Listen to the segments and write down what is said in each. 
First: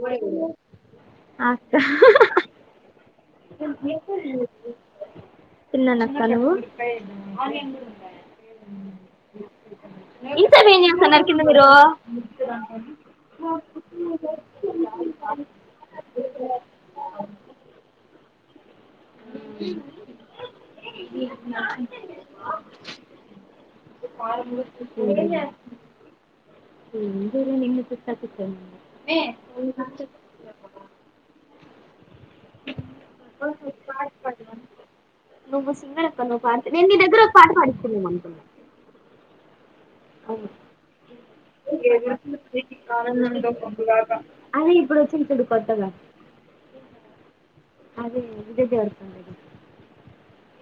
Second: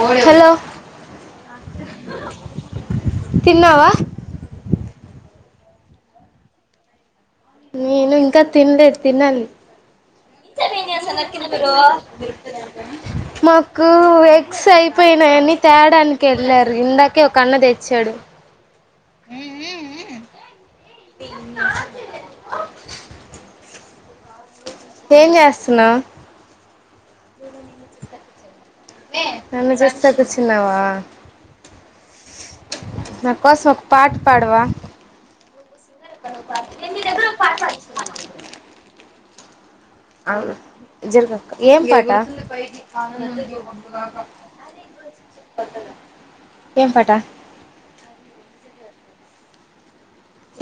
బైటికి హలో పో అక్క తిన్నావా హ తిన్నాను అక్క నువ్వు నేను ఇంకా తినలేదు. తినాలి. ఇంతసేపు ఏం చేస్తున్నారు కింద మనకు ఎయిట్ ఎగ్స్ అయిపోయినాయని, తేడానికి వెళ్లారు. ఇందాకే ఒక అన్న తెచ్చాడు. [inaudible] ఈ ప్రారంబు ఏం చేస్తున్నావు? నన్ను చూస్తా కూర్చున్నావా [unintelligible] నా కోసం ఒక పాట పాడవా? నువ్వు సింగర్ అక్క నువ్వు పాడితే నేను నీ దగ్గర ఒక పాట పాడించుకుందాం అనుకుంటున్నా. అవునా నిజంగా ఏం పాట? ఆనందంలో మబ్బులాగా అదే ఇప్పుడు వచ్చింది చూడు ఏం పాట? ఆది విజయదేవరకొండ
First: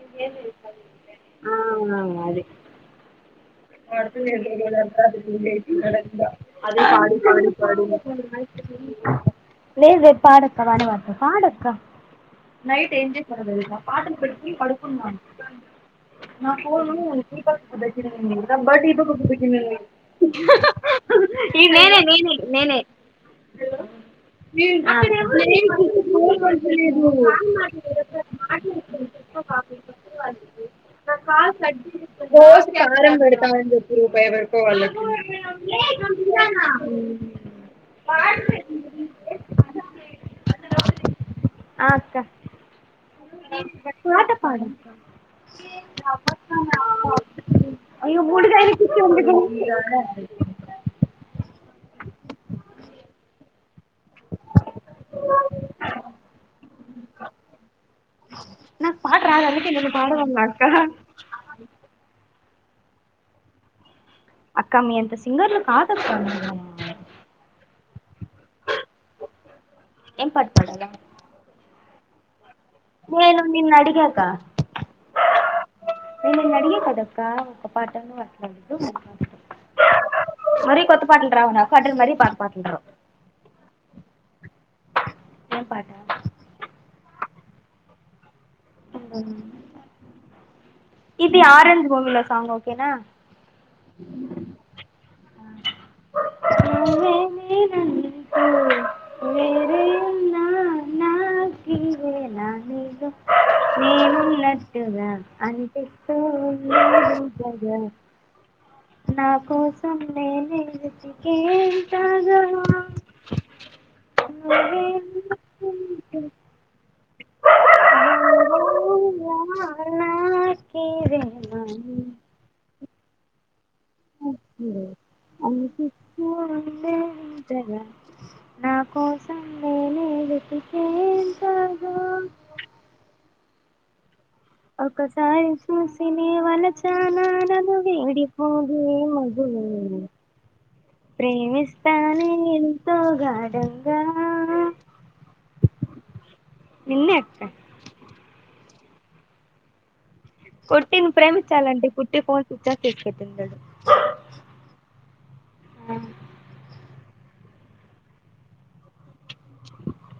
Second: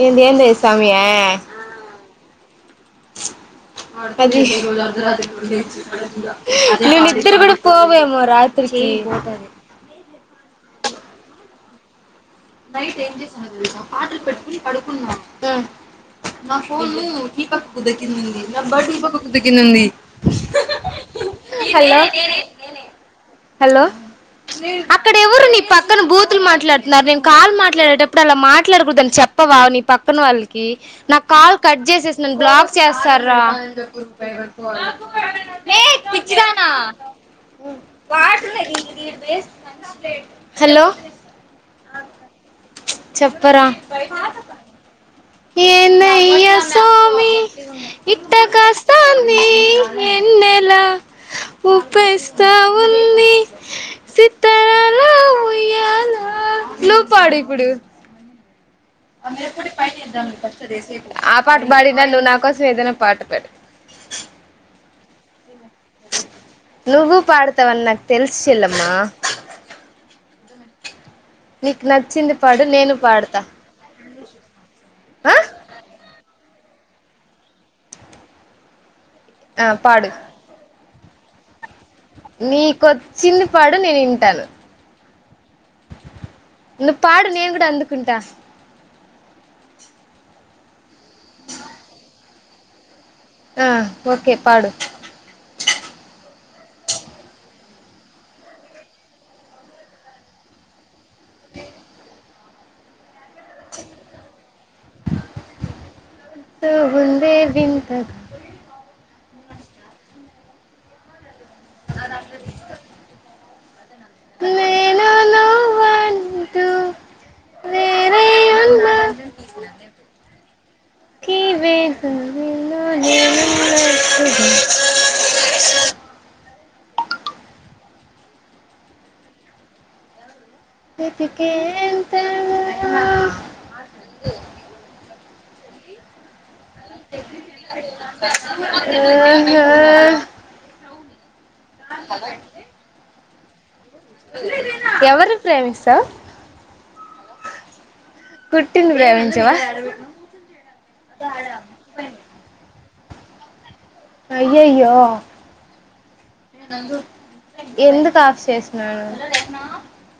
ఏంది ది ఏంది స్వామియా ఆ ఆ అదే పాడి నేను నిద్ర పాడి కూడా పాడి పోవేమో రాత్రికి ఏమోతది లేదు లేదు పాడక్క బానే పాడుతావ్ పాడు అక్క నైట్ ఎం చేశానో తెలుసా పాటలు పెట్టి కొని పడుకున్నాను. నాకు ఫోన్ రీఛార్జ్ దగ్గరైంది నేనే హలో నేనే నేనే హలో, నేను అక్కడ ఎవరు నా అక్కడేమో పక్కన లేదు ఫోన్ బూతులు మాట్లాడుతున్నారు నేను కాల్ మాట్లాడేటప్పుడు అలా మాట్లాడకూడదని పడతలేదు నీ పక్కన వాళ్లకు చెప్పవా నా కాల్ కట్ చేసేసింది నన్ను రోజు బ్లాక్ కారం చేస్తారా? పెడతామని చెప్పి రూపాయి వరకు వాళ్ళకి మే పిచ్చిదానా హలో! ఆ అక్కా చెప్పరా పాట పాడు ఏందయ్యా అబద్ధం ఆడాకు స్వామి అయ్యో ఇట్ట మూడు [unintelligible] కాస్తాంది ఊపేస్తా ఉంది సీతారాల ఉయ్యాల నువ్వు పాడు ఇప్పుడు నాకు పాట రాదు అందుకే నేను పాడదన్నా అక్క ఆ పాట పాడిన నువ్వు నా నా కోసం ఏదైనా పాట పాడు అక్కా మియంతా సింగర్లు కాదక్క మీరు. నువ్వు పాడతావని నాకు తెలుసు చెల్లెమ్మ ఏం పాట పాడాల నీకు నచ్చింది పాడు నేను పాడతా నిన్ను అడిగాక ఆ నేను నువ్వు అడిగి కదా అక్కా ఒక పాట పాడవు ఆ పాడు మరి కొత్త పాటలు రావా నాకు అంటే మరీ పాత నీ పాటలు రావు కొచ్చింది పాడు నేను వింటాను ఏం పాట నువ్వు పాడు నేను కూడా అందుకుంటా ఇది ఆరెంజ్ మూవీ లో సాంగ్ ఓకేనా ఆ ఓకే పాడు నువ్వే నేనంటూ [inaudible] నాకి ఈవేళ నీతో నేను నట్టు కదా అనిపిస్తూ ఉంది వింతగా నా కోసం నేనే వెతికేంతగా అమ్మవే నేను [inaudible] వేరేయ్ ఉన్నా కే నాకివేలా వేసు నీతో నేను అట్లగా నీలో అనిపిస్తూ లేదు కదా నా కోసం నేనే వెతికేం [unintelligible] వుంది ఒక్కసారి చూసి నీ వలపు చానా నను విడిపోదే మధు ప్రేమిస్తానే ఎంతో గాఢం ఎవరు ప్రేమిస నిన్నే అక్క కు టి ప్రయావించవా పుట్టిని ప్రేమించాలండి పుట్టి ఫోన్స్ ఇచ్చసి తీ పెట్ందడు అయ్యయ్యో ఎందుకు కా కాఫ్ చేసినను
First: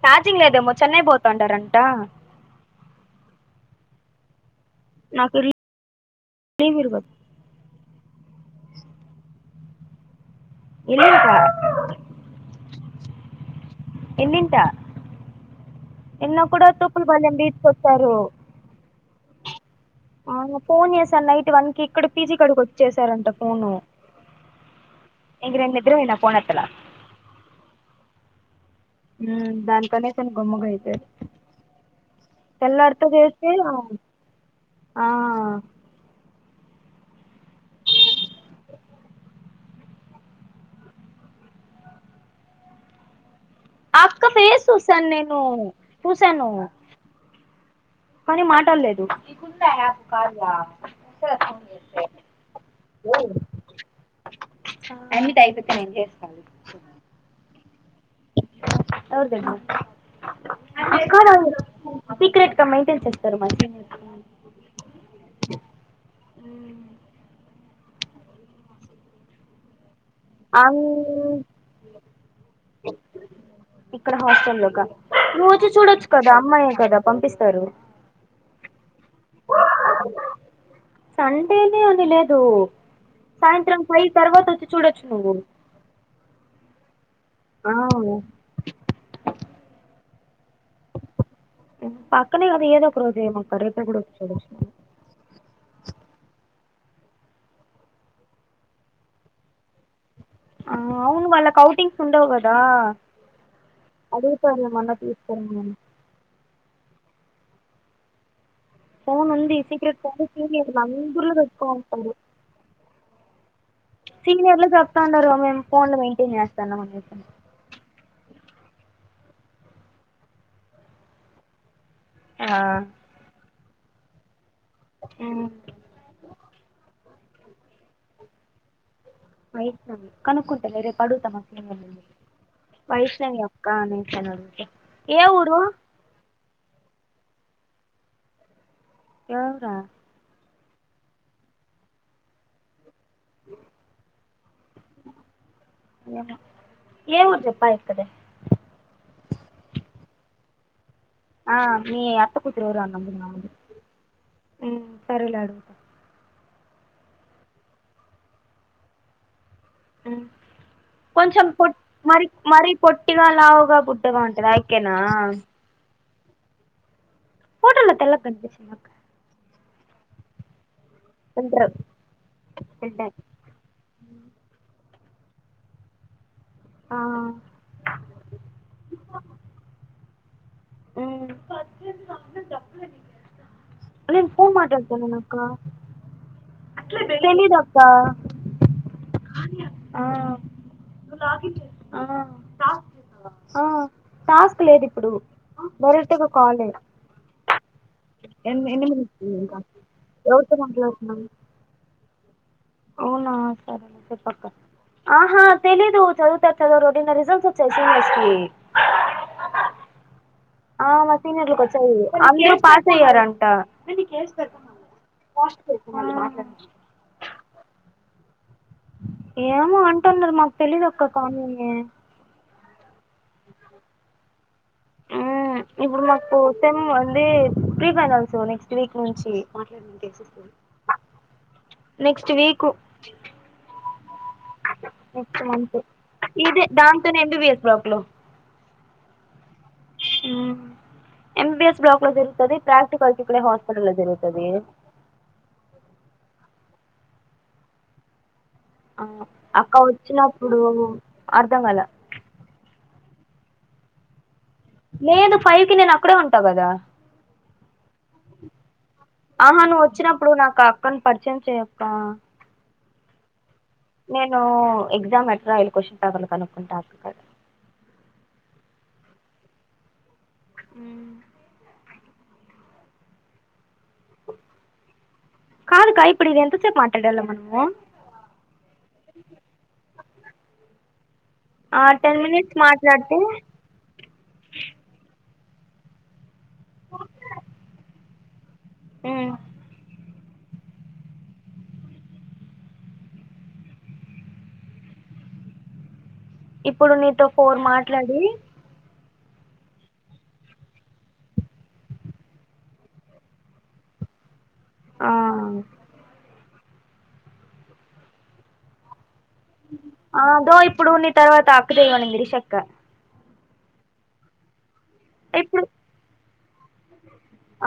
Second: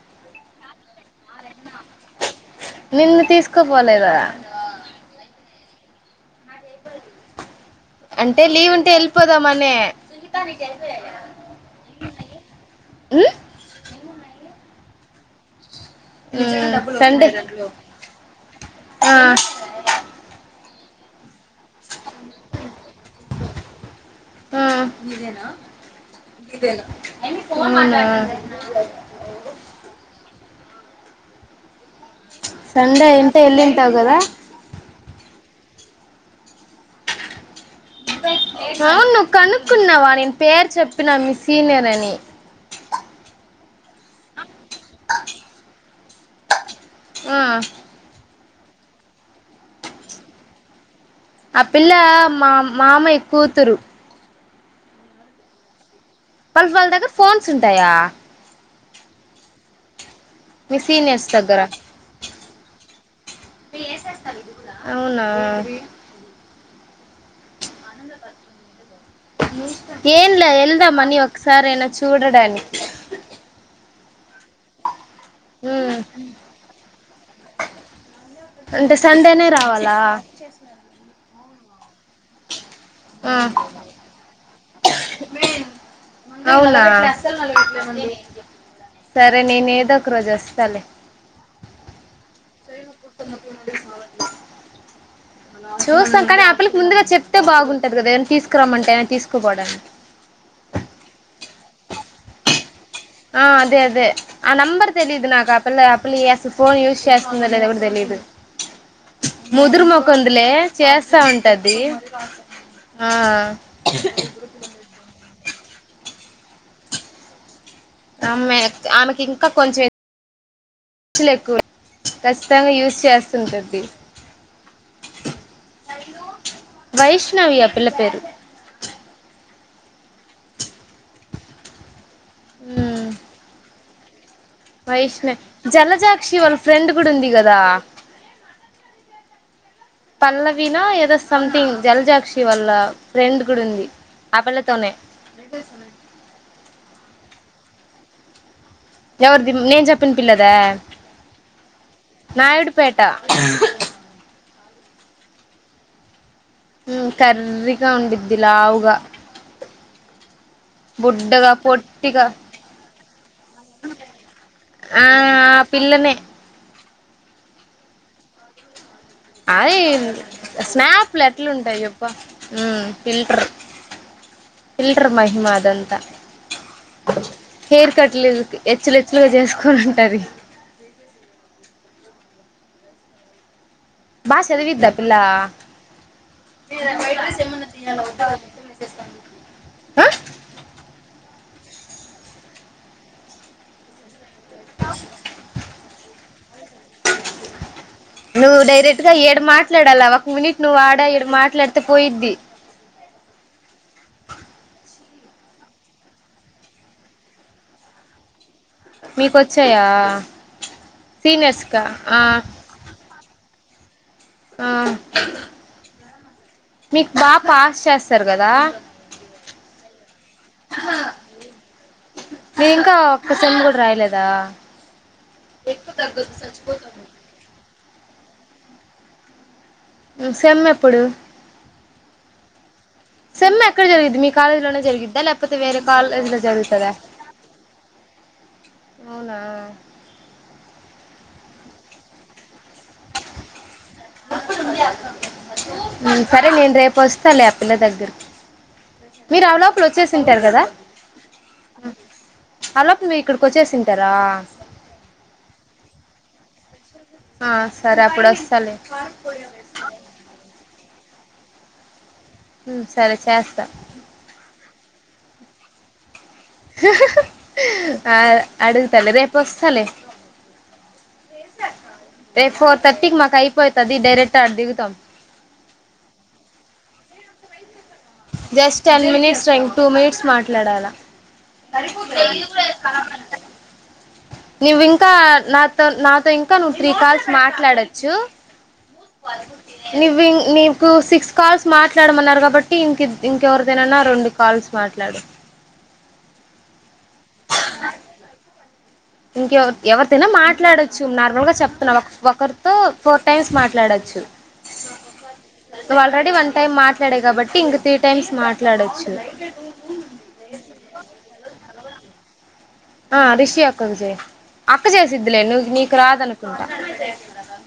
రాజింగ్ లేదేమో చెన్నై పోతాంటారంట నిన్ను తీసుకోపోలేదా నాకు లీవ్ లీవవలేదు అంటే లీవ్ ఉంటే వెళ్ళిపోదామానే ఆ ఎల్లింట ఎన్నింట ఎన్న కూడా తూపుల సండే బాలం తీసుకొచ్చారు ఆ ఆ ఫోన్ చేసారు నైట్ వన్ కి ఇక్కడ పీజీ కడికి వచ్చేసారంట ఫోను ఇంక నేను నిద్రపోయిన ఫోన్ ఎత్తలా అవునా ఉ దానితోనే చం గమ్ముగైతేరు తాళిరోతో సండే అంటే చేస్తా వెళ్ళింటావు కదా అ అవును నువ్వు కనుక్కున్నావా నేను పేరు చెప్పినా మిసీనర్ అని [inaudible] అక్క ఫేస్ చూసాను నేను చూసాను ఆ కాని మాట్డలేదుకు ఆ పిల్ల మా మామ ఎక్కువతురు అన్ని యిపోచ్చ వాళ్ళ వాళ్ళ దగ్గర ఫోన్స్ ఉంటాయా అరుద మీ ఎ సీనియర్స్ దగ్గర సీక్రెట్ గా మెయింటైన్ చేస్తారు మ అవునా ఆనంద పాత్రం మీద ఏంలా అన్ వెళ్దామాని ఒకసార అనా చూడడానికి ఇక్కడ హాస్టల్ లోగా నువ్వు వచ్చి ఉమ్ చూడొచ్చు కదా అమ్మాయ కదా పంపిస్తారు అంటే సండేనే రావాలా అడేనే అని లేదు ఆ సాయంత్రం ఫైవ్ తర్వాత వచ్చి చూడొచ్చు నువ్వు అవునా ఆ సరే నేను ఏదో ఒక రోజు వస్తాలే పక్కనే కదా ఏదో ఒక ఉదయం అక్క రేతే కూడా చూచ్చ చూస్తాం కానీ ఆ పిల్లికి ముందుగా చెప్తే బాగుంటది కదా ఏమైనా తీసుకురామంటే ఏమనా తీసుకుపోవడానికి ఆ అవును వాళ్ళ కౌటింగ్స్ ఉండవు కదా ఆ అదే అే ఆ నంబర్ అడుగుతారేమన్నా తెలీదు తీసుకురమ్మని నాకప్పు అప్పులి ఫన్ యూస్ చే ఉంతుందో లేదువ్ కూడా తలీదు చాల మంది సీక్రెట్ తం చేస్తా ఉంటది ఇఊర్లోట్కోంది ఆ సీనియర్లా జాబ్ తాంటారు మేమ్ ఫోన్ లో మెంటేన్ చేస్తా మన ఆమె ఆమెకి ఇంకా కొంచెంలు ఎక్కువ ఆ ఖచ్చితంగా యూజ చేస్తుంటది ఉమ్ వైష్ణవ్య పిల్ల పేరు వైష్ణవి కనుక్కుంటేనే రేపు అడుగుతాం వైష్ణవి అక్క అనే వైష్ణవ జలజాక్షి వాళ్ళ ఫ్రెండ్ కూడా ఉంది కదా ఎవరా వినో ఏదో సమంతింగ్ జల్జాక్షి వల్ల ఫ్రెండ్ కూడా ఉంది ఆపలతోనే పయపద ఎవరిది నేం చెప్పిన పిల్లద ఆ మీ అత్త కూతురు ఎవరో అన్నం తినవని మ్ సరేలే అడుగుతా మ్ కర్రిగా ఉండిది లావుగా మ్ కొంచెం బుడ్డగా పొ మరి పొట్టిగా మరి పొట్టిగా లావుగా బుడ్డ గా ఉంటుంది ఆ యెక్కేన ఆ ఆ పిల్లనే ఫోటోలో తెల్లగా కనిపిచిందక్క ఆ ఎంద్ స్నాప్ ప్లట్లు ఫిల్టర్ ఉంటాయి చెప్ప మ్ ఫిల్టర్ ఫిల్టర్ మహిమ అదంతా ఆ హేర్ కట్ల ఎదుగు హేచ్లెచ్చ ఎక్స్ రే చేసుకొని ఉంటాది ఉ నేను బాగా ఫోన్ మాట్లాడతానాను అక్క తెలీదు మెసేజ్ అక్క తీయాల [unintelligible] ఆ ఆ ఆ టాస్క్ లేదు ఇప్పుడు డైరెక్టుగా కాలే నువ్వు ఎన్ని ఎన్ని డైరెక్ట్ గా మినిట్స్ ఉంది ఏడు ఇంకా మాట్లాడాల ఒక ఎవరితో మినిట్ నువ్వు ఆడ మాట్లాడుతున్నావు ఇడ మాట్లాడితే పోయిద్ది అవునా సరేలే చెప్పక్క ఆహా తెలీదు చదువుతా చదవ రోడి రిజల్ట్స్ వచ్చాయి సీనియర్స్ కి మీకొచ్చాయా ఆ మా సీనియర్ సీనియర్స్ కా లకోచ్చాయి ఆ అందరు పాస్ అయ్యారంట ఆ ఆ మీకు బాగా పాస్ చేస్తారు కదా ఏమో అంటున్నారు మాకు తెలిదు అక్క కానీని నువ్వు ఇంకా ఒక్క సెమ్ కూడా రాయలేదా మ్ ఇప్పుడు మాకు సెమ్ వంది ప్రీఫైనల్స్ నెక్స్ట్ వీక్ నుంచి మ్ సెమ్మెప్పుడు నెక్స్ట్ వీకు సెమ్ ఎక్కడ జరిగిది మీ కాలేజ్ లోనే జరిగిద్దా లేకపోతే మంత్ వేరే కాలేజ్లో ఇదే జరుగుతదా దాంతోనే ఎంబీబిఎస్ బ్లాక్ అవునా మ్ ఎంబిబిఎస్ బ్లాక్ లో జరుగుతది ప్రాక్టికల్స్ ఇక్కడ హా మ్ సరే నేను రేపు వస్తా లే ఆ పిల్ల దగ్గరికి మీరు ఆ అక్క లోపల వచ్చేసి ఉంటారు వచ్చినప్పుడు కదా అర్ధం కాల ఆ లోపు మీ ఇక్కడికి వచ్చేసింటారా నేను ఫైవ్ కి నేను అక్కడే ఉంటా కదా ఆ సరే అప్పుడోస్తాలే ఆహా నువ్వు వచ్చినప్పుడు నాకు ఆ అక్కను పరిచయం చెయ్యక్కా సరే చేస్తా నేను ఎగ్జామ్ ఎట్ రాయలి క్వశ్చన్ పేపర్ లు ఆ అడుగుతాలే రేపు వస్తాలే ఉమ్మ్ రేప్ ఫోర్ తర్టీకి మాకు అయిపో కాదు కా ఇప్పుడిది ఎంత సేపు మాట్లాడాల మనము జస్ట్ టెన్ మినిట్స్ రా ఇంకా టూ మినిట్స్ మాట్లాడాలా ఆ టెన్ మినిట్స్ మాట్లాడితే నువ్ ఇంకా నాతో నాతో ఇంకా నువ్వు త్రీ కాల్స్ మాట్లాడచ్చు మ్ నువింగ్ నీకు సిక్స్ కాల్స్ మాట్లాడమన్నారు కాబట్టి ఇం ఇంకెవరిదైనానా రెండు కాల్స్ మాట్లాడు ఇప్పుడు నీతో ఫోర్ మాట్లాడి ఇంకెవ ఎవరి తైనా మాట్లాడొచ్చు నార్మల్ గా చెప్తున్నా ఒకరితో ఫోర్ టైమ్స్ మాట్లాడ చ్చు ఆ నువ్వు ఆల్రెడీ వన్ టైమ్ మాట్లాడవ్ కాబట్టి ఇంక త్రీ టైమ్స్ మాట్లాడచ్చు అదో ఇప్పుడు నీ తర్వాత అక్కదేయమనింది రిషక్క ఆ రిషి అక్కకు చే అక్క చేసిద్లే ఇప్పుడు నువ్ నీకు రాదనుకుంటా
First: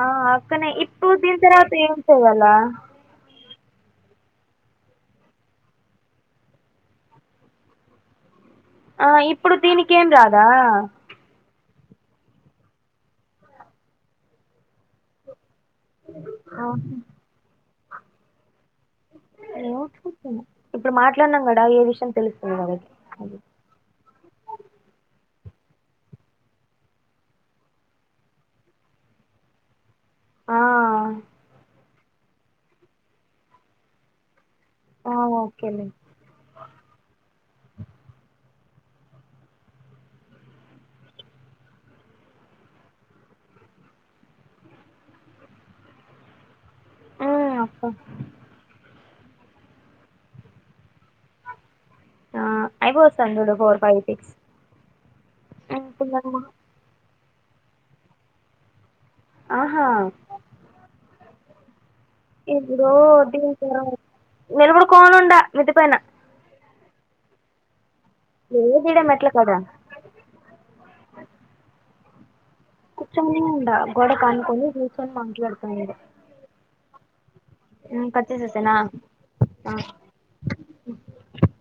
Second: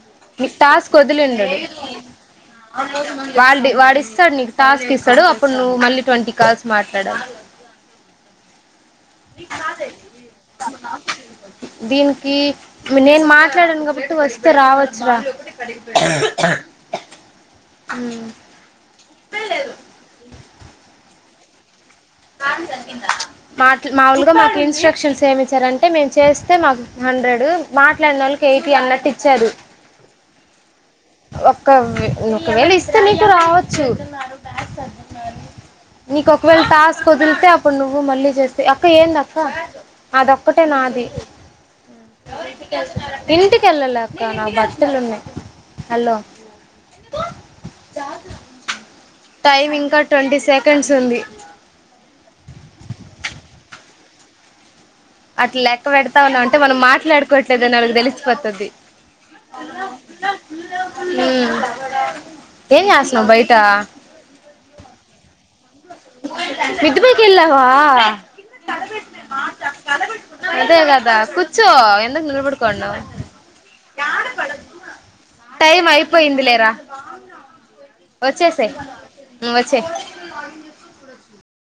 ఆ మీ అక్కనే టాస్ ఇప్పుడు దీని వదిలిండడు తర్వాత ఏం చేయాలా వాడి వాడి ఇస్తాడు నీకు టాస్క్ ఇస్తాడు అప్పుడు నువ్వు మళ్ళీ ట్వంటీ కాల్స్ మాట్లాడల ఆ ఇప్పుడు దీనికేం రాదా దీనికి నేను మాట్లాడాను కాబట్టి వస్తే రావచ్చు రా ఉమ్మ్ ఇప్పుడు మాట్లాడినాం కడ ఏ విషయ మాట్ల మాములుగా మాకు ఇన్స్ట్రక్షన్స్ ఏమి ఇచ్చారంటే మేము చేస్తే మాకు హండ్రెడ్ మాట్లాడిన వాళ్ళకి ఎయిటీ అన్నట్టు ఇచ్చారు ఆ ఒక ఒకవేళ ఇస్తే నీకు రావచ్చు ఆ ఓకేలే నీకు ఒకవేళ టాస్క్ వదిలితే అప్పుడు నువ్వు మళ్ళీ చేస్తా అక్క ఏంద అక్క అదొక్కటే నాది ఇంటికెళ్ళలేక్క నా బట్టలున్నాయి హలో హ్మ్మ్ అక్క టైమ్ ఇంకా ట్వంటీ సెకండ్స్ ఉంది అయిపోతాంది చూడు ఫోర్ ఫైవ్ సిక్స్ అట్లా లెక్క ఇప్పుడు పెడతా ఉన్నా నన్ను- అంటే మనం మాట్లాడుకోవట్లేదుని అళ్కి తెలిసిపోతది ఆహా హ్మ్మ్ ఎడో దీ నిలబడు కోనుండా మీద్దిపైనా మీద్దిపైకీ ఏళ్ళవా లేదు ఈడ మెట్ల కాడ అదే కదా కుచ్చో ఎందకు నిలబడ్ కూర్చొనే ఉండా గోడకు అనుకని కూర్చొని మాట్లాడుతా వచ్చే సై మ్ వచ్చే ఆ ఇప్పుడు వొచ్చి